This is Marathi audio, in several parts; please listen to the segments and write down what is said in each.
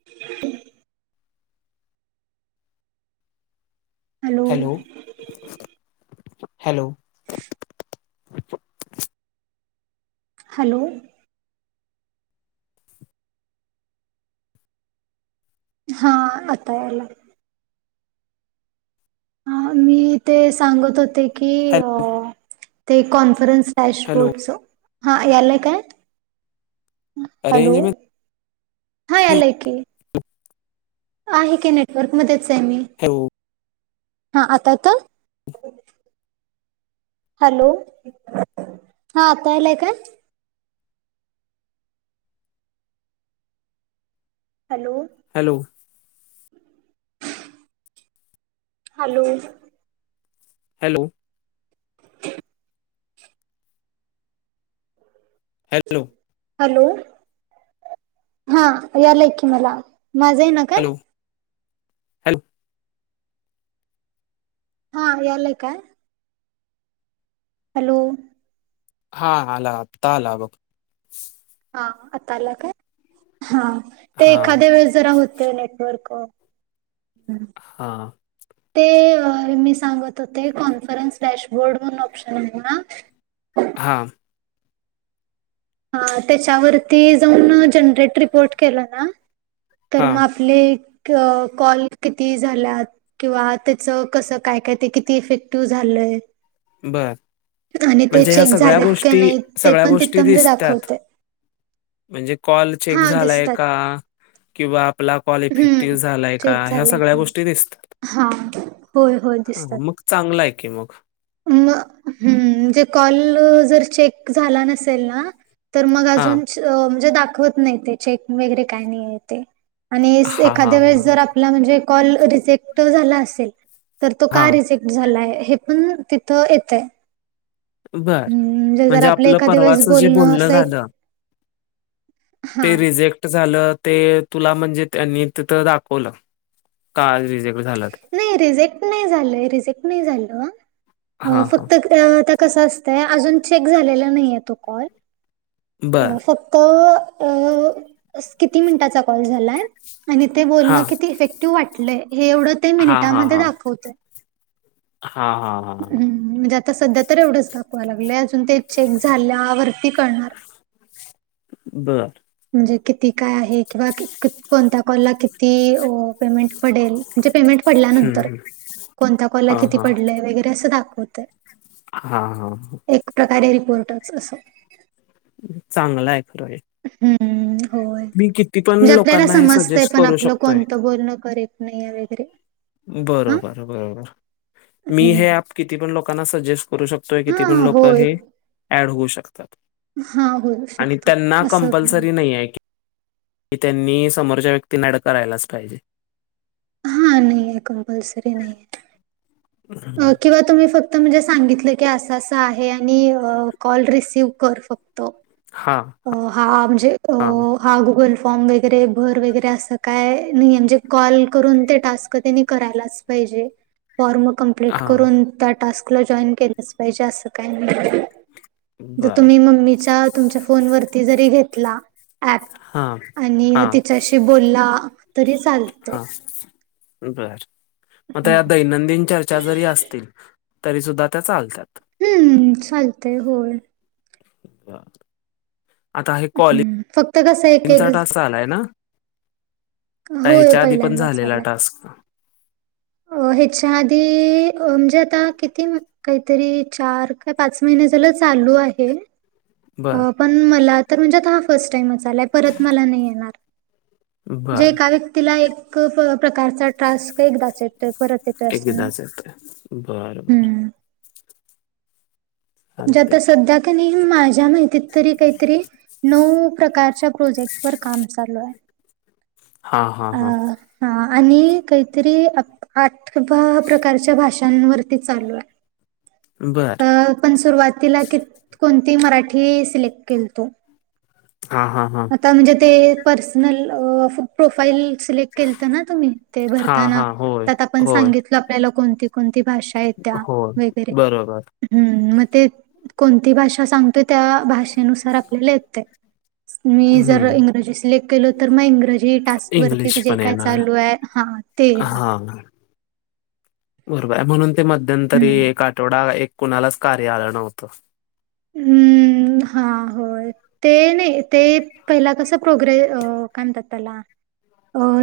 ह [unintelligible] हॅलो हॅलो हॅलो हा आतां यांला ह मी ते सांगत होते की हॅ ते कॉन्फरन्स फॅश हॅलो बोर्डच हा यांला कायं रेंज हॅलो हां मध्ये आलांय की आहे की नेटवर्क मध्येचं आहे मी हॅलो हा आतां तरं हॅलो हां आतां आलांय कायं hello hello hello hello hello hello हा यालाय ककी मला माझा आहे ना का हॅलो हॅलो हा यालाय काय हॅलो हा आला आत्ता आला बघ हा आता आला काय ह ते हा एखाद्या वेळेस जरा होते नेटवर्क हा ते मी सांगत होते कॉन्फरन्स डॅशबोर्ड म्हणून ऑप्शन आहे ना हा हा त्याच्यावरती जाऊन जनरेट रिपोर्ट केलं ना तर म हा आप ले कॉल किती झाल्यात किंवा त्याच कसं काय काय ते किती इफेक्टिव्ह झालंय. बर आणि ते म्हणजे ह्या चेक सगळ्या झालेत की गोष्टी नाही ते सगळ्या पण गोष्टी तिथं म्हणजे दा दिसतात म्हणजे कॉल चेक हा झालाय दिसतात का किंवा आपला कॉल हम्म इफेक्टिव्ह झालाय का चेक ह्या झालंय सगळ्या का नाही गोष्टी दिसता हा होय होय दिसतात. चांगला आहे की मग म जे म्हणजे कॉल जर चेक झाला नसेल ना तर मग हा अजून म्हणजे दाखवत नाही ते चेक वगैरे काय नाही ते. आणि हा हा एखाद्या वेळेस हा हा जर आपला म्हणजे कॉल रिजेक्ट झाला असेल तर तो हा का रिजेक्ट झाला आहे हे पण तिथं येतय. बर जर म्हणजे आपलं एखाद्या वेळेस परवाच जे बोलणं असं एक झालं हा ते रिजेक्ट झालं ते तुला म्हणजे त्यांनी तिथ दाखवलं का रिजेक्ट झालं ते नाही रिजेक्ट नाही झालय रिजेक्ट नाही झालं हा हा फक्त आता कसं असतंय अजून चेक झालेला नाहीय तो कॉल बर फक्त किती मिनिटाचा कॉल झालाय. आणि ते हा बोलणं किती इफेक्टिव्ह वाटलंय हे एवढं ते हा हा मिनिटामध्ये हा दाखवतय. हा हा हा हा म्हणजे आता सध्या तर एवढंच दाखवा लागलंय अजून ते चेक झाल्यावरती करळणार. बरं! म्हणजे किती काय आहे किंवा कोणत्या कॉलला किती पेमेंट पडेल म्हणजे पेमेंट हम्म पडल्यानंतर हम्म. कोणत्या कॉलला हा किती हा पडलंय वगैरे असं दाखवत. हा हा. एक प्रकारे रिपोर्टच असं. चांगला आहे खरं हे. हम्म! होय मी किती पण म्हणजे आपल्याला लोकांना हे समजतय सजेस्ट पण करू आपलं शकतोय कोणतं बोलणं करेक्ट नाही आहे वगैरे. हां, बरोबर बरोबर मी हम्म. हे ऍप किती पण लोकांना सजेस्ट करू शकतो? तोय किती हा पण लोक होय हे ऍड होऊ शकतात. हा होऊ आणि शकतात त्यांना असं काय कंपल्सरी नाहीये. की त्यांनी समोरच्या व्यक्तींना ऍड करायलाच पाहिजे. हा नाही कंपलसरी नाहीयेत. हम्म. किंवा तुम्ही फक्त क्त म्हणजे सांगितलं की असं असं आहे आणि कॉल रिसीव कर फक्त. हा! हा म्हणजे हा गुगल फॉर्म वगैरे भर वगैरे असं काय नई म्हणजे कॉल करून ते टास्क त्यांनी करायलाच पाहिजे फॉर्म कंप प्लिट हा करून त्या टास्कला जॉईन केलंच पाहिजे अस काही नाही. जर बर तुम्ही मम्मीचा तुमच्या फोन वरती जरी घेतला. ऍप, हां आणि तिच्याशी बोलला. तरी चालतंय. हा बर! मग हम्म. त्या दैनंदिन चर्चा जरी असतील तरी सुद्धा त्या चालतात. हम्म चालतय होय. बर! आता हे हम्म. फक्त कसं एक एक कॉलिंगचा टास्क आलाय ना? का होय ह्याच्या आधी पण पहिल्यांदाच झालेला आलाय. टास्क? अ ह्याच्या आधी अ म्हणजे आता किती काहीतरी चार का पाच महिने झालं चालू आहे. बर पण मला तर म्हणजे हा फर्स्ट टाईमच आलाय परत मला नाही येणार जे बर एका व्यक्तीला एक प्रकारचा टास्क एकदाच येतोय परत येत असत नाही एकदाच येतोय बर बर हम्म म्हणजे चालतंय आता की सध्या क नयी माझ्या त्या माहितीत तरी काहीतरी नऊ प्रकारच्या प्रोजेक्ट वर काम चालू आहे हा हा अ हा हा आणि काहीतरी अक आठ भ प्रकारच्या भाषांवरती चालू आहे बर अ पण सुरुवातीला किती कोणती मराठी सिलेक्ट केलतो हा हा हा आता म्हणजे ते पर्सनल अ फ प्रोफाईल सिलेक्ट केलता ना तुम्ही ते हां भरताना हां होय त्यात आपण होय सांगितल आपल्याला कोणती कोणती भाषा येत्या होय वगैरे बरोबर हम्म मग ते कोणती भाषा सांगतोय त्या भाषेनुसार आपल्याला येतय मी जर हं इंग्रजी सिलेक केलो तर मग इंग्रजी टास्क वरती इंग्लिश जे पण काय येणार चालू आहे हा ते येणार हां बरोबर आहे म्हणून ते मध्यंतरी हम्म. एक आठवडा एक कुणालाच कार्य आलं नव्हतं हम्म हा होय ते नाही ते पहिला कसं प्रोग्रे काय म्हणतात त्याला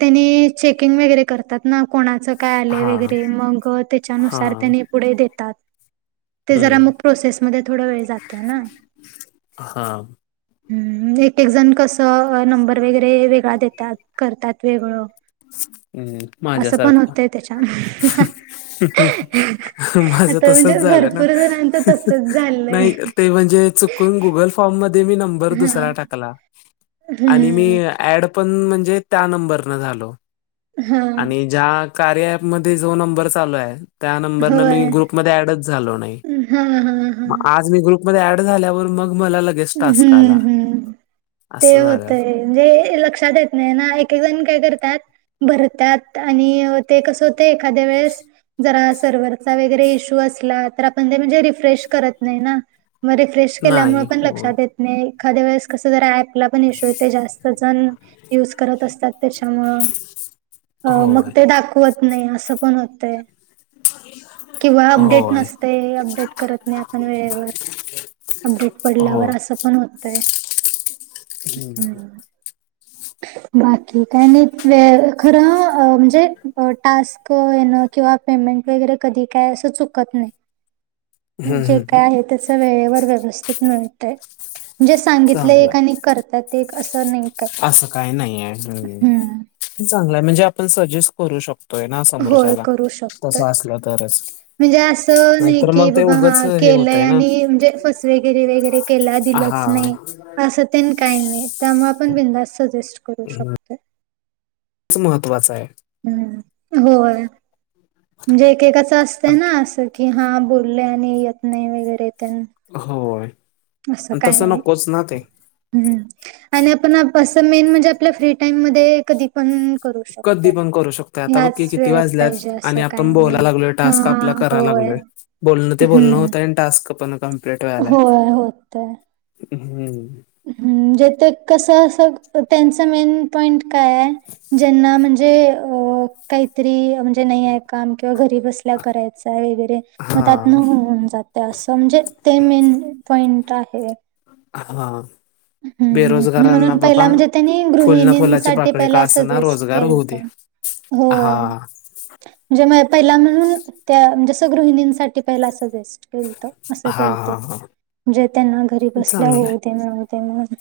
त्यांनी चेकिंग वैगरे करतात ना कोणाचं काय आलं हां वगैरे मग त्याच्यानुसार हां त्याने पुढे देतात ते जरा हम्म. मग प्रोसेसमध्ये थोडा वेळ जा आता ना हा. हं एक एक जण कस अ अ नंबर वगैरे वेगळा देत्यात करतात वेगळं हम् माझ्या असं पण सारखं होतंय त्याच्या हं हं माझं आता तसच म्हणजे झालं ना भरपूर जणांचं तसच झालंय. नाही ते म्हणजे चुकून गुगल फॉर्म मध्ये मी नंबर हा. दुसरा टाकला आणि मी हम्म. ऍड पण म्हणजे त्या नंबरन झालो हा. आणि ज्या कार्या ऍप मध्ये जो नंबर चालू आहे त्या नंबरन मी होय. ग्रुपमध्ये ऍडच झालो नाही हा हा हा. म आज ग्रुप मध्ये ऍड झाल्यावर मग मला लगे हम्म हम्म ते असं झालं. होतंय म्हणजे लक्षात येत नाही ना एक एक जण काय करत्यात भरतात आणि ते कसं होते एखाद्या वेळेस जरा सर्व्हचा वगैरे इश्यू असला तर आपण ते म्हणजे रिफ्रेश करत नाही ना म रिफ्रेश रिफ्रेश केल्यामुळे नाही पण लक्षात होय. एखाद्या वेळेस कस ज ऍपला पण इश य जास्त जण युज करत असतात त्याच्यामुळं मग होय. ते दाखवत नाही असं पण होतं किंवा अपडेट होय. नसते अपडेट करत नाही आपण वेळेवर अपडेट हो. पडल्यावर असं पण होतय हं. ह बाकी का खरं म्हणजे टास् ण किंवा पेमेंट वगैरे कधी काय असं चुकत नाही हं, जे हं. काय आहे त्याच वेळेवर व्यवस्थित मिळतय म्हणजे सांगितलं चांगला. एक आणि करतात एक असं नाही काय काही नाही हम्म चांगला म्हणजे आपण सजेस्ट करू शकतो ोय ना होय समोरच्याला करू शकतोय तसं असलं तरच म्हणजे असं नाही नाहीतर कि मग ते बाबा उगच हा हे केलंय होतय ना आणि म्हणजे फस वगैरे वगैरे दिच हा नाही अस काही नाही त्यामुळे आपण बिनधास्त सजेस्ट करू शकतो च महत्वाचं आहे हम्म होय म्हणजे एकेकाचं असतं ना असं की हा बोलले आणि येत नाही वगैरे येत होय असं आणि काही तसं नाही नकोच ना ते ह आणि आपण असं मेन म्हणजे आपल्या फ्री टाइम मध्ये कधी पण करू कधी शकतोय. पण करू शकतोय आता बघ क ह्याच किती वेळेत पाहिजे वाजल्यात आणि असं काही आपण नाही बोलायला लागलोय हा टास्क आपला करायला होय. लागलोय बोलणं ते बोलण हम्म होतता आणि टास्कप क प्लेटलाय होय हम्म हम्जे कसं असं त्यांचं मेन पॉईंट काय आहे ज्यांना म्हणजे काहीतरी म्हणजे नाही आहे काम किंवा घरी बसून करायचा वगैरे मग त्यात न हा होऊन जाते असं म्हणजे ते मेन पॉइंट आहे हा हम्म बेरोजगारांना म्हणून बाबा पहिला म्हणजे त्यांनी फुल ना फुलाची गृहिणींसाठी पाकळी का पहिला असना सजेस्ट रोजगार होऊ केलत. दे हा म्हजे पहिला म्हणून त्या जसं गृहिणींसाठी पहिला असं बेस्ट अस हा के हा हा जे त्यांना घरी बसल्या चांगलंय होऊ दे तेमुळे्हा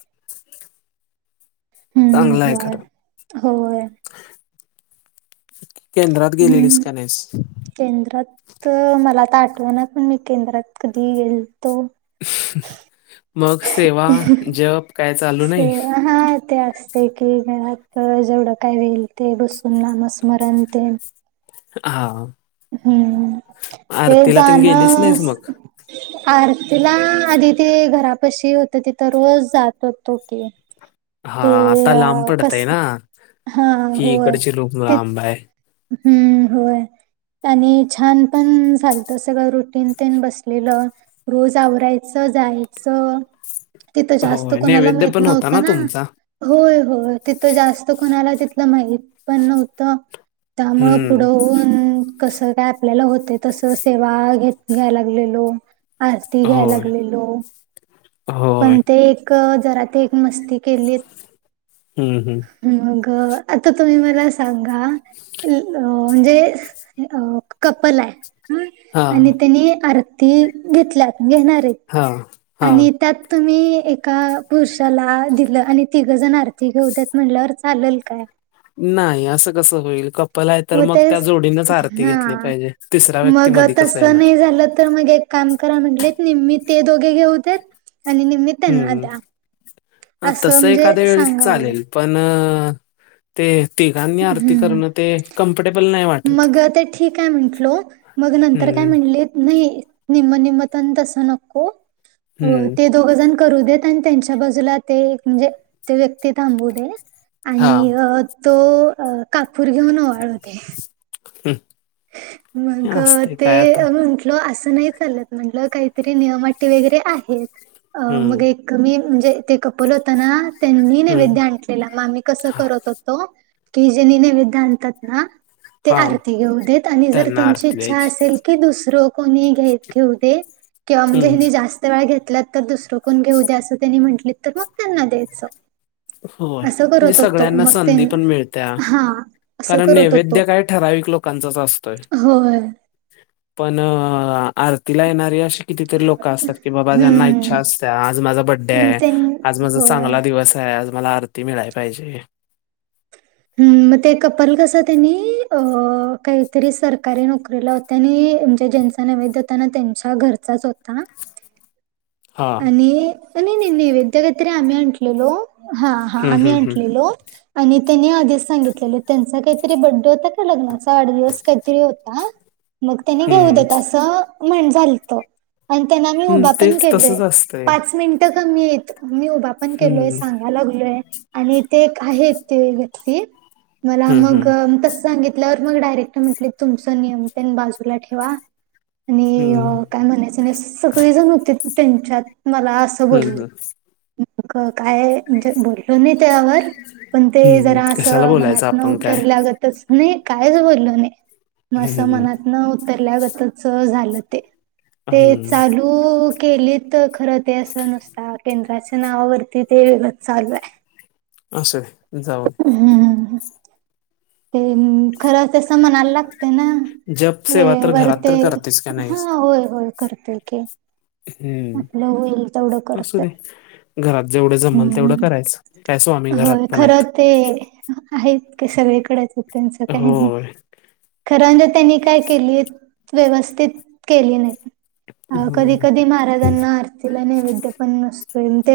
चांगलं आहे खरं केंद्रात गेलेली हम्म गणेश केंद्रात मला आ तर आठव ना पण मी केंद्रात कधी गेल तो मग सेवा जप काय चालू नाही सेवा हा ते असते एकी घरात जेवढं काय वेईल ते बसून नाम स्मरण ते हा हम्म ते आरतीला तेन गेलीच जाणं नाहीस मग आरतीला आधी ते घरापशी होत तिथ रोज जात होतो की हा ते आता लांब अ पडत कस आहे ना हा ही होय इकडची लूप ते लांब आहे हम्म होय आणि छान पण झालत सगळं रुटीन ते बसलेलं रोज आवरायचं जायचं तिथं जास्त होय कोणाला नैवेद्य माहत पण होता नव्हतं ना तुमचा होय होय तिथं जास्त कोणाला तिथलं माहित पण नव्हतं त्यामुं हम्म पुढं होून कसं काय आपल्याला होते तस सेवा घेत घ्यायला लागलेलो आरती घेय होय लागलेलो होय पण ते एक जरा ते एक मस्ती केली हम्म हम्म मगं आता तुम्ही मला सांगा म्हणजे अ कपल आहे. ह हा आणि त्यानी आरती घेतल्यात घेणार आहेत हा! हा आणि त्यात तुम्ही एका पुरुषाला दिलं आणि तिघं जण आरती घेऊद्यात म्हटल्यावर चालेल काय! नाही असं कसं होईल कप ल आहे तर व मग ते त्या जोडीनच आरती हा घेतली पाहिजे तिसरा व्यक्ती मग मधी कसं तसं येणार नाही झालं तर मग काम करा म्हटलेत मी ते दोघे घेऊत आणि त्यांना हम्म द्या असं तसं म्हणजे एखाद्या वेळेस सांगावलं चालेल पण ते तिघांनी आरती हम्म करणं ते कम्फर्टेबल नाही वाटत. मग ते ठीक आहे म्हंटलो मग नंतर काय हम्म म्हटले नाही निम्म निम्मत तस नको हम्म ते दोघजण करू देत आणि त्यांच्या बाजूला ते म्हणजे ते व्यक्ती थांबू दे हा आणि अ तो अ कापूर घेऊन ओवाळू होते हम्! मग ते म्हण म्ह अस नाही चालत म्हटलं काहीतरी नियमट वगैरे आहेत हम्म मग कमी म्हणजे ते कपल होताना त्यांनी नैवेद हम्म आणलेलं मग आम्ही कसं करत होतो केि जणी नैवेद आणतात ना ते हा आरती घेऊ देत आणि जर त्यांना त्यांची आरती इच्छा द्यायची असेल की दुसरं कोणी घ घेऊ दे किंवा म्हणजे हम्म हिनी जास्त वेळा घेतल्यात तर दुसरं कोण घेऊ द्या असं त्यांनी म्हटली तर मग त्यांना द्यायचं होय! असं म्हणजे करत होतो सगळ्यांना मग ते संधी पण मिळत्या हा असं कारण करत होतो नैवेद्य काय ठराविक लोकांचाच असतोय होय पण अ आरतीला येणारी अशी कितीतरी लोक असतात की बाबा ज्यांना इच्छा हम्म. असत्या आज माझा बड्डे हम्म, आहे त्यां आज माझा होय. चांगला दिवस ज मला आरती मिळाली पाहिजे. हम्म मग ते कपल कस त्यांनी अ काहीतरी सरकारी नोकरीला त्यांनी म्हणजे ज्यांचा नेवेदेतांना त्यांच्या घरचाच होता ना हा आणि नय नय नैवेद्य काहीतरी आम्ही आणटलेलो हा हा हम्म आम्ही हम्म हम्म आणटलेलो आणि त्यांनी आधीच सांगितलेलं त्यांचा काहीतरी बड्डे होता का लग्नाचा वाढ दिवस काहीतरी होता मग त्यांनी घेऊ हम्म देत असं म्हण झालंत आणि त्यांना आम्ही उभा पण केलोय असस्ते पाच मिनिटं कमी येत मी उभा पण केलोय हं, सांगा लागलोय आणि ते एक आहेत ते व्यक्ती मला हं, मग हं, तस सांगित ल्यावर मग डायरेक्टर म्हटले तुमच नियम त्यांनी बाजूला ठेवा हं, आणि काय म्हणायचं नाही सगळेजण होतेत त्यांच्यात मला अस हम्म हम्म मगं काय म्हणजे बोललो नाही त्यावर पण ते हं. जरा कशाला असं बोलायचं मनात न आपण काय? उतरल्यागतच नाही कायच बोललो नाही मं अस हं, मनात न उतरल्यागतच झालं ते ते हं, चालू केले खरं ते असं नसतात केंद्राच्या नावावरती ते वेगत चालूय असूदे जाऊन हम्म ते खर तसं म्हणायला त्यांना दे. जप सेवा वेळे तर घरात वरते तर करतेस का हा नाहीस? होय होय करतोय की आपलं होईल तेवढं हम्म असू करतोय. दे घरात जेवढे जमन तेवढं हम्म. करायच कायसो आम्ही घरात होय पण आहेत. खरं ते आहेत क सगळीकडेच आहेत त्यांचं काही नाही होय. खरंज त्यांनी काय केली व्यवस्थित केली नाही अ हं. कधी कधी महाराजांना आरतीला नैवेद्य पण नसतो ते